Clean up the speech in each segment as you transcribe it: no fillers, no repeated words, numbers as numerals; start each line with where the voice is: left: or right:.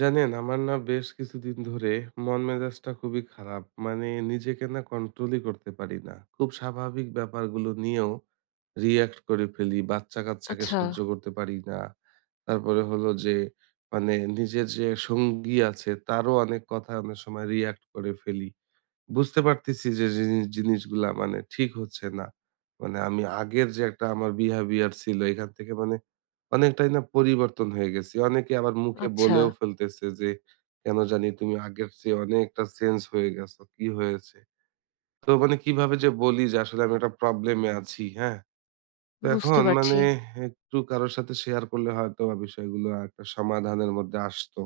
right: জানেন আমার না বেশ কিছুদিন ধরে মন মেজাজটা খুবই খারাপ। মানে নিজেকে না কন্ট্রোলই করতে পারি না, খুব স্বাভাবিক ব্যাপারগুলো নিয়েও রিয়াক্ট করে ফেলি, বাচ্চা কাচ্চাকে
left: আচ্ছা,
right: সহ্য করতে পারি না। তারপরে হলো যে মানে নিজের যে সঙ্গী আছে, তারও অনেক কথা অনেক সময় রিয়াক্ট করে ফেলি। বুঝতে পারতেছি যে জিনিসগুলা মানে ঠিক হচ্ছে না। মানে আমি আগের যে একটা আমার বিহেভিয়ার ছিল এখান থেকে মানে অনেকটাই না পরিবর্তন হয়ে গেছি। অনেকে আবার মুখে
left: আচ্ছা।
right: বলেও ফেলতেছে যে, কেন জানি তুমি আগের চেয়ে অনেকটা চেঞ্জ হয়ে গেছো, কি হয়েছে? তো মানে কিভাবে যে বলি যে আসলে আমি একটা প্রবলেমে আছি, হ্যাঁ? তো
left: বুঝতে
right: এখন মানে
left: পারছি।
right: একটু কারোর সাথে শেয়ার করলে হয়তো বা বিষয়গুলো একটা সমাধানের মধ্যে আসতো।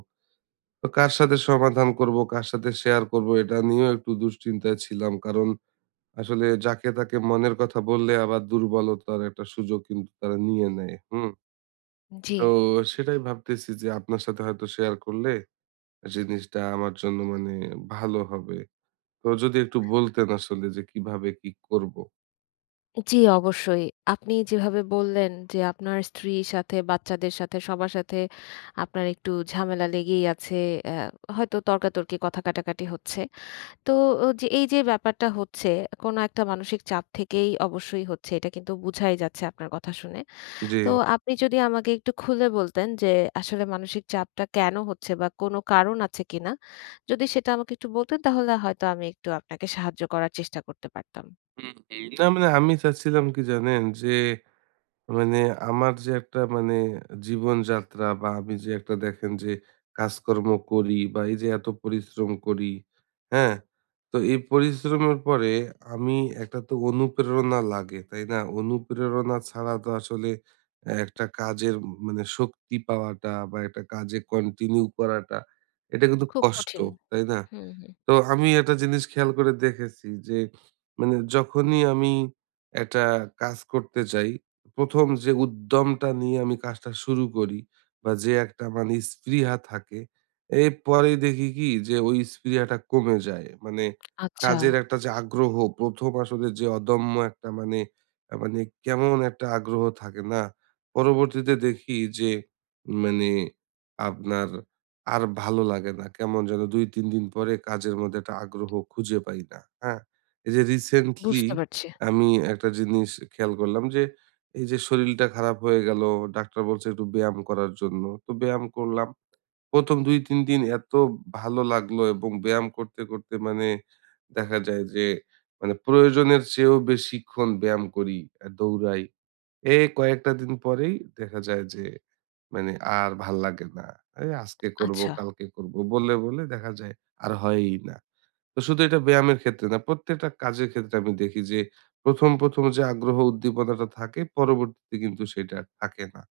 right: তো কার সাথে সমাধান করব, কার সাথে শেয়ার করব, এটা নিয়েও একটু দুশ্চিন্তায় ছিলাম। কারণ আসলে যাকে তাকে মনের কথা বললে আবার দুর্বলতার একটা সুযোগ কিন্তু তারা নিয়ে নেয়। হুম?
left: জি,
right: তো সেটাই ভাবতেছি যে আপনার সাথে হয়তো শেয়ার করলে জিনিসটা আমার জন্য মানে ভালো হবে। তো যদি একটু বলতেন আসলে যে কিভাবে কি করব?
left: জি, অবশ্যই। আপনি যেভাবে বললেন যে আপনার স্ত্রীর সাথে, বাচ্চাদের সাথে, সবার সাথে আপনার একটু ঝামেলা লেগেই আছে। অ্যা হয়তো তর্কাতর্কি, কথা কাটাকাটি হচ্ছে। তো ও যে এই যে ব্যাপারটা হচ্ছে, কোনো একটা মানসিক চাপ থেকেই অবশ্যই হচ্ছে। এটা কিন্তু বুঝাই যাচ্ছে আপনার কথা শুনে।
right: জি।
left: তো আপনি যদি আমাকে একটু খুলে বলতেন যে আসলে মানসিক চাপটা কেন হচ্ছে বা কোনো কারণ আছে কিনা? যদি সেটা আমাকে একটু বলতেন তাহলে হয়তো আমি একটু আপনাকে সাহায্য করার চেষ্টা করতে পারতাম।
right: হুম, হুম। না মানে আমি চাচ্ছিলাম কি জানেন? যে মানে আমার যে একটা মানে জীবনযাত্রা বা আমি যে একটা দেখেন যে কাজকর্ম করি বা এই যে এত পরিশ্রম করি, হ্যাঁ? তো এই পরিশ্রমের পরে আমি একটা তো অনুপ্রেরণা লাগে, তাই না? অনুপ্রেরণা ছাড়া তো আসলে একটা কাজের মানে শক্তি পাওয়াটা বা একটা কাজে কন্টিনিউ করাটা এটা কিন্তু
left: খুব
right: কষ্ট,
left: কঠিন।
right: তাই না?
left: হুম, হুম।
right: তো আমি একটা জিনিস খেয়াল করে দেখেছি যে মানে যখনই আমি একটা কাজ করতে যাই, ১ম যে উদ্যমটা নিয়ে আমি কাজটা শুরু করি বা যে একটা মানে স্পৃহা থাকে, এরপরে দেখি কি যে ওই স্পৃহাটা কমে যায়। মানে
left: আচ্ছা,
right: কাজের একটা যে আগ্রহ, ১ম আসলে যে অদম্য একটা মানে মানে কেমন একটা আগ্রহ থাকে না? পরবর্তীতে দেখি যে মানে আপনার আর ভালো লাগে না। কেমন যেন ২-৩ দিন পরে কাজের মধ্যে একটা আগ্রহ খুঁজে পাই না, হ্যাঁ? এই যে রিসেন্টলি
left: বুঝতে পারছি।
right: আমি একটা জিনিস খেয়াল করলাম যে, এই যে শরীলটা খারাপ হয়ে গেল, ডাক্তার বলছে একটু ব্যায়াম করার জন্য। তো ব্যায়াম করলাম। ১ম ২-৩ দিন এত ভালো লাগলো, এবং ব্যায়াম করতে, করতে মানে দেখা যায় যে মানে প্রয়োজনের চেয়েও বেশিক্ষণ ব্যায়াম করি, দৌড়াই। এ কয়েকটা দিন পরেই দেখা যায় যে মানে আর ভাল লাগে না। এই আজকে করব,
left: আচ্ছা,
right: কালকে করব বলে, বলে দেখা যায় আর হয়ই না। তো শুধু এটা ব্যায়ামের ক্ষেত্রে না, প্রত্যেকটা কাজের ক্ষেত্রে আমি দেখি যে ১ম যে আগ্রহ উদ্দীপনাটা থাকে পরবর্তীতে কিন্তু সেটা আর থাকে না।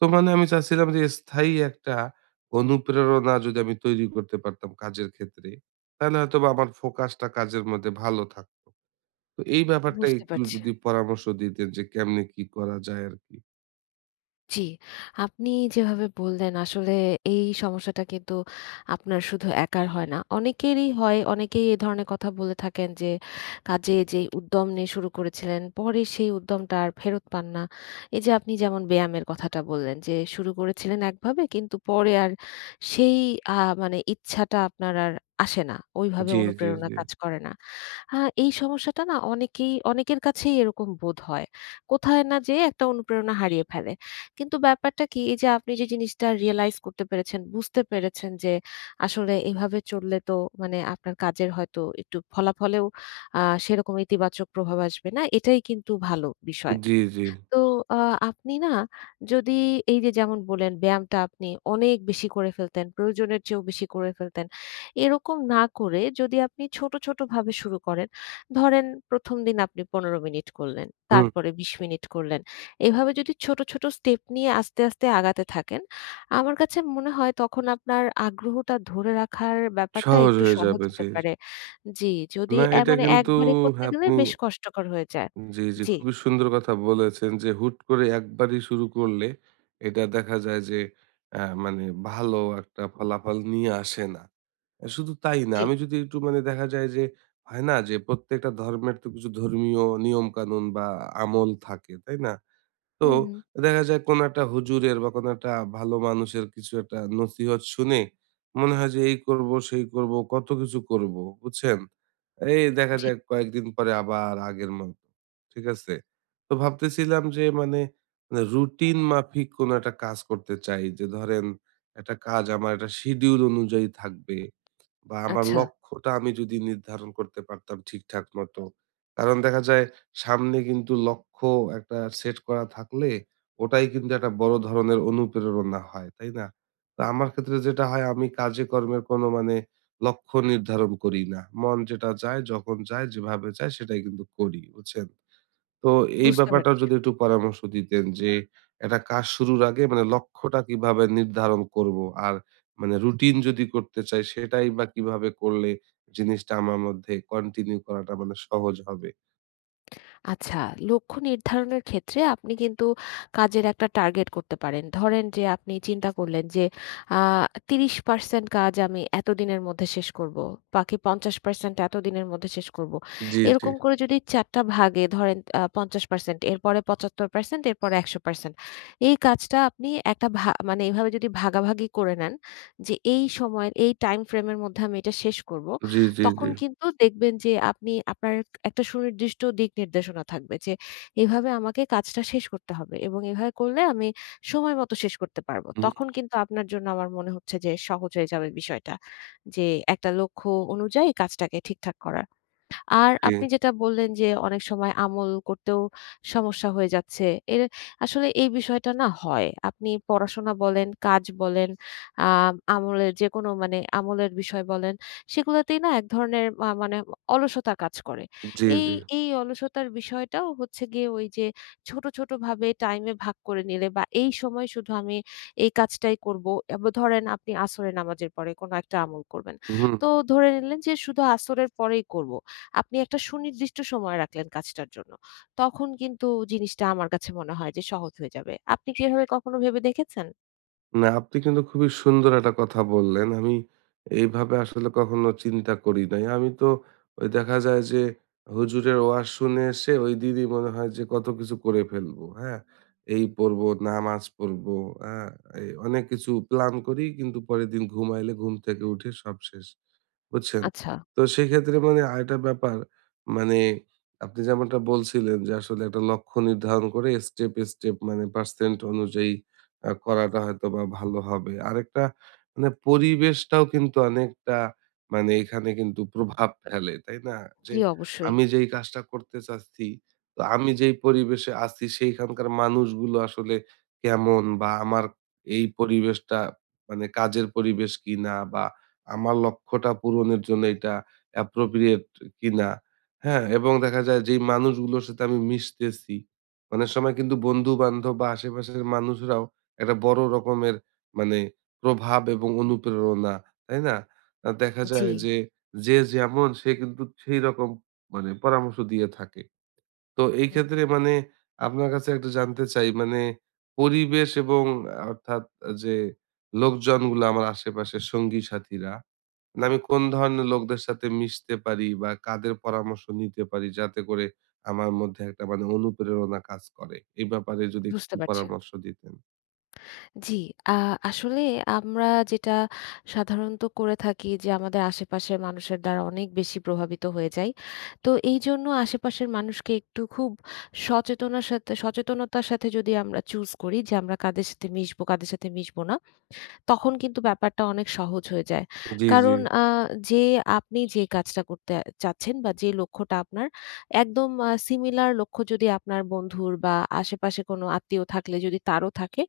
right: তো মানে আমি চাচ্ছিলাম যে স্থায়ী একটা অনুপ্রেরণা যদি আমি তৈরি করতে পারতাম কাজের ক্ষেত্রে, তাহলে হয়তোবা আমার ফোকাসটা কাজের মধ্যে ভালো থাকতো। তো এই ব্যাপারটা
left: বুঝতে
right: একটু
left: পারছি।
right: যদি পরামর্শ দিতেন যে কেমনে কি করা যায় আরকি?
left: জি, আপনি যেভাবে বললেন আসলে এই সমস্যাটা কিন্তু আপনার শুধু একার হয় না। অনেকেরই হয়। অনেকেই এ ধরনের কথা বলে থাকেন যে কাজে যেই উদ্যম নিয়ে শুরু করেছিলেন পরে সেই উদ্যমটা আর ফেরত পান না। এই যে আপনি যেমন ব্যায়ামের কথাটা বললেন যে শুরু করেছিলেন একভাবে কিন্তু পরে আর সেই আ মানে ইচ্ছাটা আপনার আর আসে না। ওইভাবে
right: জি, জি,
left: অনুপ্রেরণা
right: জি।
left: কাজ করে না। আ এই সমস্যাটা না অনেকেই অনেকের কাছেই এরকম বোধ হয়। কোথায় না যেয়ে একটা অনুপ্রেরণা হারিয়ে ফেলে। কিন্তু ব্যাপারটা কি? এই যে আপনি যে জিনিসটা রিয়ালাইজ করতে পেরেছেন, বুঝতে পেরেছেন যে আসলে এভাবে চললে তো মানে আপনার কাজের হয়তো একটু ফলাফলেও আ সেরকম ইতিবাচক প্রভাব আসবে না। এটাই কিন্তু ভালো বিষয়।
right: জি, জি।
left: তো আ আপনি না যদি এই যে যেমন বললেন ব্যায়ামটা আপনি অনেক বেশি করে ফেলতেন, প্রয়োজনের চেয়েও বেশি করে ফেলতেন। এরকম না করে যদি আপনি ছোট, ছোট ভাবে শুরু করেন, ধরেন ১ম দিন আপনি ১৫ মিনিট করলেন,
right: হুম।
left: তারপরে ২০ মিনিট করলেন। এভাবে যদি ছোট, ছোট স্টেপ নিয়ে আস্তে, আস্তে আগাতে থাকেন, আমার কাছে মনে হয় তখন আপনার আগ্রহটা ধরে রাখার ব্যাপারটা
right: সহজ
left: একটু
right: হয়ে
left: সহজ
right: যাবে।
left: হতে
right: জি। জি।
left: পারে। জি, যদি
right: না
left: এ
right: এটা
left: মানে
right: কিন্তু
left: একবারে করতে গেলে
right: আপনি
left: বেশ কষ্টকর হয়ে যায়।
right: জি, জি
left: জি,
right: খুবই সুন্দর কথা বলেছেন যে হুট করে একবারই শুরু করলে এটা দেখা যায় যে মানে ভালো একটা ফলাফল নিয়ে আসে না। আর শুধু তাই না,
left: জি।
right: আমি যদি একটু মানে দেখা যায় যে হয় না যে, প্রত্যেকটা ধর্মের তো কিছু ধর্মীয় নিয়ম কানুন বা আমল থাকে, তাই না? তো
left: হুম, হুম।
right: দেখা যায় কোনো একটা হুজুরের বা কোনো একটা ভালো মানুষের কিছু একটা নসিহত শুনে মনে হয় যে এই করব সেই করব কত কিছু করব, বুঝছেন? এই দেখা
left: জি,
right: যায় কয়েকদিন পরে আবার আগের মতো ঠিক আছে। তো ভাবতেছিলাম যে মানে রুটিন মাফিক কোনো একটা কাজ করতে চাই, যে ধরেন একটা কাজ আমার একটা শিডিউল অনুযায়ী থাকবে বা আমার
left: আচ্ছা
right: লক্ষ্যটা আমি যদি নির্ধারণ করতে পারতাম ঠিকঠাক মতো। কারণ দেখা যায় সামনে কিন্তু লক্ষ্য একটা সেট করা থাকলে ওটাই কিন্তু একটা বড় ধরনের অনুপ্রেরণা হয়, তাই না? তো আমার ক্ষেত্রে যেটা হয়, আমি কাজে কর্মের কোনো মানে লক্ষ্য নির্ধারণ করি না। মন যেটা চায়, যখন চায়, যেভাবে চায় সেটাই কিন্তু করি, বুঝছেন? তো এই
left: বুঝতে
right: ব্যাপারটাও
left: পারছি।
right: যদি একটু পরামর্শ দিতেন যে একটা কাজ শুরুর আগে মানে লক্ষ্যটা কিভাবে নির্ধারণ করব, আর মানে রুটিন যদি করতে চাই সেটাই বা কিভাবে করলে জিনিসটা আমার মধ্যে কন্টিনিউ করাটা মানে সহজ হবে।
left: আচ্ছা, লক্ষ্য নির্ধারণের ক্ষেত্রে আপনি কিন্তু কাজের একটা টার্গেট করতে পারেন। ধরেন যে আপনি চিন্তা করলেন যে আ ৩০% কাজ আমি এতদিনের মধ্যে শেষ করব। বাকি ৫০% এতদিনের মধ্যে শেষ করব।
right: জি, জি,
left: এরকম করে যদি ৪ টা ভাগে ধরেন ৫০% এরপরে ৭৫% এরপরে ১০০% এই কাজটা আপনি একটা মানে এভাবে যদি ভাগাভাগি করে নেন যে এই সময়ের এই টাইম ফ্রেম এর মধ্যে আমি এটা শেষ করব।
right: জি, জি, জি,
left: তখন কিন্তু দেখবেন যে আপনি আপনার একটা সুনির্দিষ্ট দিক নির্দেশনা থাকবে যে এভাবে আমাকে কাজটা শেষ করতে হবে এবং এভাবে করলে আমি সময় মতো শেষ করতে পারবো।
right: হুম,
left: তখন কিন্তু আপনার জন্য আমার মনে হচ্ছে যে সহজ হয়ে যাবে বিষয়টা। যে একটা লক্ষ্য অনুযায়ী কাজটাকে ঠিকঠাক করার। আর
right: জি,
left: আপনি যেটা বললেন যে, অনেক সময় আমল করতেও সমস্যা হয়ে যাচ্ছে। এর আসলে এই বিষয়টা না হয়। আপনি পড়াশোনা বলেন, কাজ বলেন, আ আমলের যেকোনো মানে আমলের বিষয় বলেন, সেগুলোতেই না এক ধরনের মানে অলসতা কাজ করে।
right: জি,
left: এই,
right: জি,
left: এই অলসতার বিষয়টাও হচ্ছে গিয়ে ওই যে ছোট, ছোট ভাবে টাইমে ভাগ করে নিলে বা এই সময় শুধু আমি এই কাজটাই করব। ধরেন আপনি আসরের নামাজের পরে কোনো একটা আমল করবেন।
right: হুম।
left: তো ধরে নিলেন যে শুধু আসরের পরেই করব। আপনি একটা সুনির্দিষ্ট সময় রাখলেন কাজটার জন্য। তখন কিন্তু জিনিসটা আমার কাছে মনে হয় যে সহজ হয়ে যাবে। আপনি কি এভাবে কখনো ভেবে দেখেছেন?
right: না, আপনি কিন্তু খুবই সুন্দর একটা কথা বললেন। আমি এইভাবে আসলে কখনো চিন্তা করি নাই। আমি তো ওই দেখা যায় যে হুজুরের ওয়াজ শুনে এসে ওই দিনই মনে হয় যে কত কিছু করে ফেলবো, হ্যাঁ? এই পড়বো, নামাজ পড়বো, হ্যাঁ? এই অনেক কিছু প্ল্যান করি কিন্তু পরের দিন ঘুমাইলে ঘুম থেকে উঠে সব শেষ। বুঝছেন?
left: আচ্ছা।
right: তো সেক্ষেত্রে মানে আরেকটা ব্যাপার, মানে আপনি যেমনটা বলছিলেন যে আসলে একটা লক্ষ্য নির্ধারণ করে স্টেপ, স্টেপ মানে পার্সেন্ট অনুযায়ী করাটা হয়তোবা ভালো হবে। আরেকটা মানে পরিবেশটাও কিন্তু অনেকটা মানে এখানে কিন্তু প্রভাব ফেলে, তাই না? যে
left: জি, অবশ্যই।
right: আমি যেই কাজটা করতে চাচ্ছি, তো আমি যেই পরিবেশে আছি সেইখানকার মানুষগুলো আসলে কেমন, বা আমার এই পরিবেশটা মানে কাজের পরিবেশ কিনা, বা আমার লক্ষ্যটা পূরণের জন্য এটা অ্যাপ্রোপ্রিয়েট কিনা, হ্যাঁ? এবং দেখা যায় যেই মানুষগুলোর সাথে আমি মিশতেছি, অনেক সময় কিন্তু বন্ধু-বান্ধব বা আশেপাশের মানুষরাও একটা বড় রকমের মানে প্রভাব এবং অনুপ্রেরণা, তাই না? দেখা
left: জি।
right: যায় যে, যে যেমন সে কিন্তু সেই রকম মানে পরামর্শ দিয়ে থাকে। তো এই
left: হুম।
right: ক্ষেত্রে মানে আপনার কাছে একটু জানতে চাই মানে পরিবেশ এবং অর্থাৎ যে লোকজনগুলো আমার আশেপাশে সঙ্গী সাথীরা, মানে আমি কোন ধরনের লোকদের সাথে মিশতে পারি বা কাদের পরামর্শ নিতে পারি যাতে করে আমার মধ্যে একটা মানে অনুপ্রেরণা কাজ করে, এই ব্যাপারে যদি একটু
left: বুঝতে পারছি।
right: পরামর্শ দিতেন।
left: জি, আ আসলে আমরা যেটা সাধারণত করে থাকি যে আমাদের আশেপাশের মানুষের দ্বারা অনেক বেশি প্রভাবিত হয়ে যাই। তো এইজন্য আশেপাশের মানুষকে একটু খুব সচেতনার সাথে সচেতনতার সাথে যদি আমরা চুজ করি যে আমরা কাদের সাথে মিশবো, কাদের সাথে মিশবো না। তখন কিন্তু ব্যাপারটা অনেক সহজ হয়ে যায়।
right: জি, জি,
left: কারণ আ যে আপনি যে কাজটা করতে চাচ্ছেন বা যে লক্ষ্যটা আপনার একদম সিমিলার লক্ষ্য যদি আপনার বন্ধুর বা আশেপাশে কোনো আত্মীয় থাকলে যদি তারও থাকে,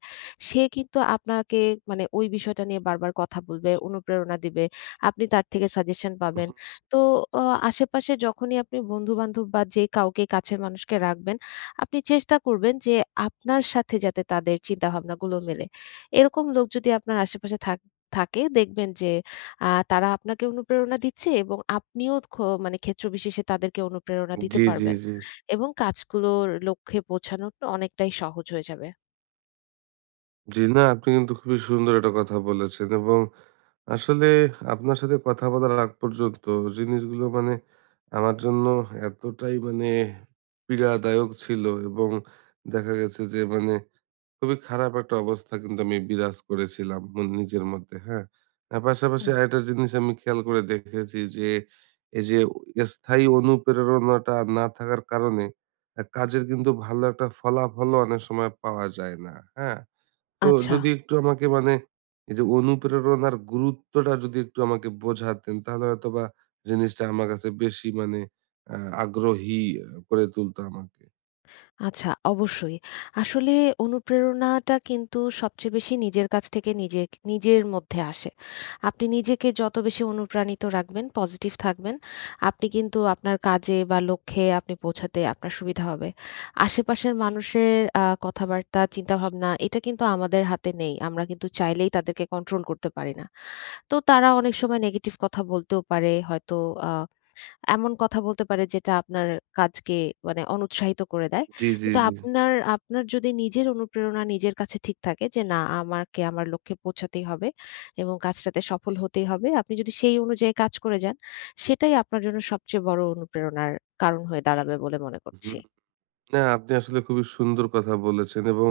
left: সে কিন্তু আপনাকে মানে ওই বিষয়টা নিয়ে বারবার কথা বলবে, অনুপ্রেরণা দিবে। আপনি তার থেকে সাজেশন পাবেন। তো অ আশেপাশে যখনই আপনি বন্ধু-বান্ধব বা যে কাউকে কাছের মানুষকে রাখবেন, আপনি চেষ্টা করবেন যে আপনার সাথে যাতে তাদের চিন্তাভাবনাগুলো মেলে। এরকম লোক যদি আপনার আশেপাশে থাকে দেখবেন যে তারা আপনাকে অনুপ্রেরণা দিচ্ছে এবং আপনিও খ মানে ক্ষেত্র বিশেষে তাদেরকে অনুপ্রেরণা দিতে
right: জি, জি,
left: পারবেন
right: জি,
left: এবং কাজগুলোর লক্ষ্যে পৌঁছানো অনেকটাই সহজ হয়ে যাবে।
right: জি। না আপনি কিন্তু খুবই সুন্দর একটা কথা বলেছেন, এবং আসলে আপনার সাথে কথা বলার আগ পর্যন্ত জিনিসগুলো মানে আমার জন্য এতটাই মানে পীড়াদায়ক ছিল, এবং দেখা গেছে যে মানে খুবই খারাপ একটা অবস্থা কিন্তু আমি বিরাজ করেছিলাম নিজের মধ্যে, হ্যাঁ। আর পাশাপাশি
left: হুম।
right: আরেকটা জিনিস আমি খেয়াল করে দেখেছি যে, এই যে স্থায়ী অনুপ্রেরণাটা না থাকার কারণে কাজের কিন্তু ভালো একটা ফলাফলও অনেক সময় পাওয়া যায় না, হ্যাঁ? তো
left: আচ্ছা।
right: যদি একটু আমাকে মানে এই যে অনুপ্রেরণার গুরুত্বটা যদি একটু আমাকে বোঝাতেন, তাহলে হয়তোবা জিনিসটা আমার কাছে বেশি মানে আগ্রহী করে তুলতো আমাকে।
left: আচ্ছা, অবশ্যই। আসলে অনুপ্রেরণাটা কিন্তু সবচেয়ে বেশি নিজের কাছ থেকে নিজে নিজের মধ্যে আসে। আপনি নিজেকে যত বেশি অনুপ্রাণিত রাখবেন, পজিটিভ থাকবেন, আপনি কিন্তু আপনার কাজে বা লক্ষ্যে আপনি পৌঁছাতে আপনার সুবিধা হবে। আশেপাশের মানুষের কথাবার্তা, চিন্তাভাবনা এটা কিন্তু আমাদের হাতে নেই। আমরা কিন্তু চাইলেই তাদেরকে কন্ট্রোল করতে পারি না। তো তারা অনেক সময় নেগেটিভ কথা বলতেও পারে। হয়তো আ এমন কথা বলতে পারে যেটা আপনার কাজকে মানে অনুৎসাহিত করে দেয়।
right: জি, জি,
left: কিন্তু
right: জি।
left: আপনার আপনার যদি নিজের অনুপ্রেরণা নিজের কাছে ঠিক থাকে যে না আমাকে আমার লক্ষ্যে পৌঁছাতেই হবে এবং কাজটাতে সফল হতেই হবে। আপনি যদি সেই অনুযায়ী কাজ করে যান, সেটাই আপনার জন্য সবচেয়ে বড় অনুপ্রেরণার কারণ হয়ে দাঁড়াবে বলে মনে
right: হুম।
left: করছি।
right: না, আপনি আসলে খুবই সুন্দর কথা বলেছেন, এবং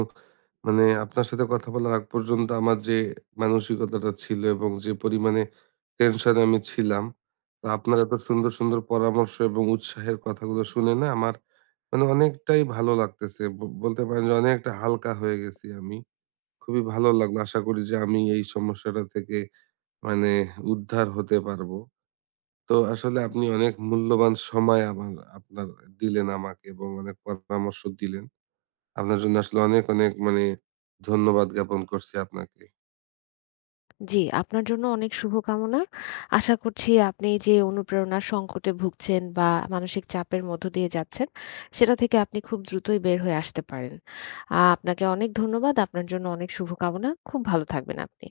right: মানে আপনার সাথে কথা বলার আগ পর্যন্ত আমার যে মানসিকতাটা ছিল এবং যে পরিমাণে টেনশনে আমি ছিলাম, তো আপনার এত সুন্দর, সুন্দর পরামর্শ এবং উৎসাহের কথাগুলো শুনে না আমার মানে অনেকটাই ভালো লাগতেছে। বলতে পারেন যে অনেকটা হালকা হয়ে গেছি আমি। খুবই ভালো লাগলো। আশা করি যে আমি এই সমস্যাটা থেকে মানে উদ্ধার হতে পারবো। তো আসলে আপনি অনেক মূল্যবান সময় আমার আপনার দিলেন আমাকে, এবং অনেক পরামর্শ দিলেন। আপনার জন্য আসলে অনেক, অনেক মানে ধন্যবাদ জ্ঞাপন করছি আপনাকে।
left: জি, আপনার জন্য অনেক শুভকামনা। আশা করছি আপনি যে অনুপ্রেরণার সংকটে ভুগছেন বা মানসিক চাপের মধ্য দিয়ে যাচ্ছেন, সেটা থেকে আপনি খুব দ্রুতই বের হয়ে আসতে পারেন। আপনাকে অনেক ধন্যবাদ। আপনার জন্য অনেক শুভকামনা। খুব ভালো থাকবেন আপনি।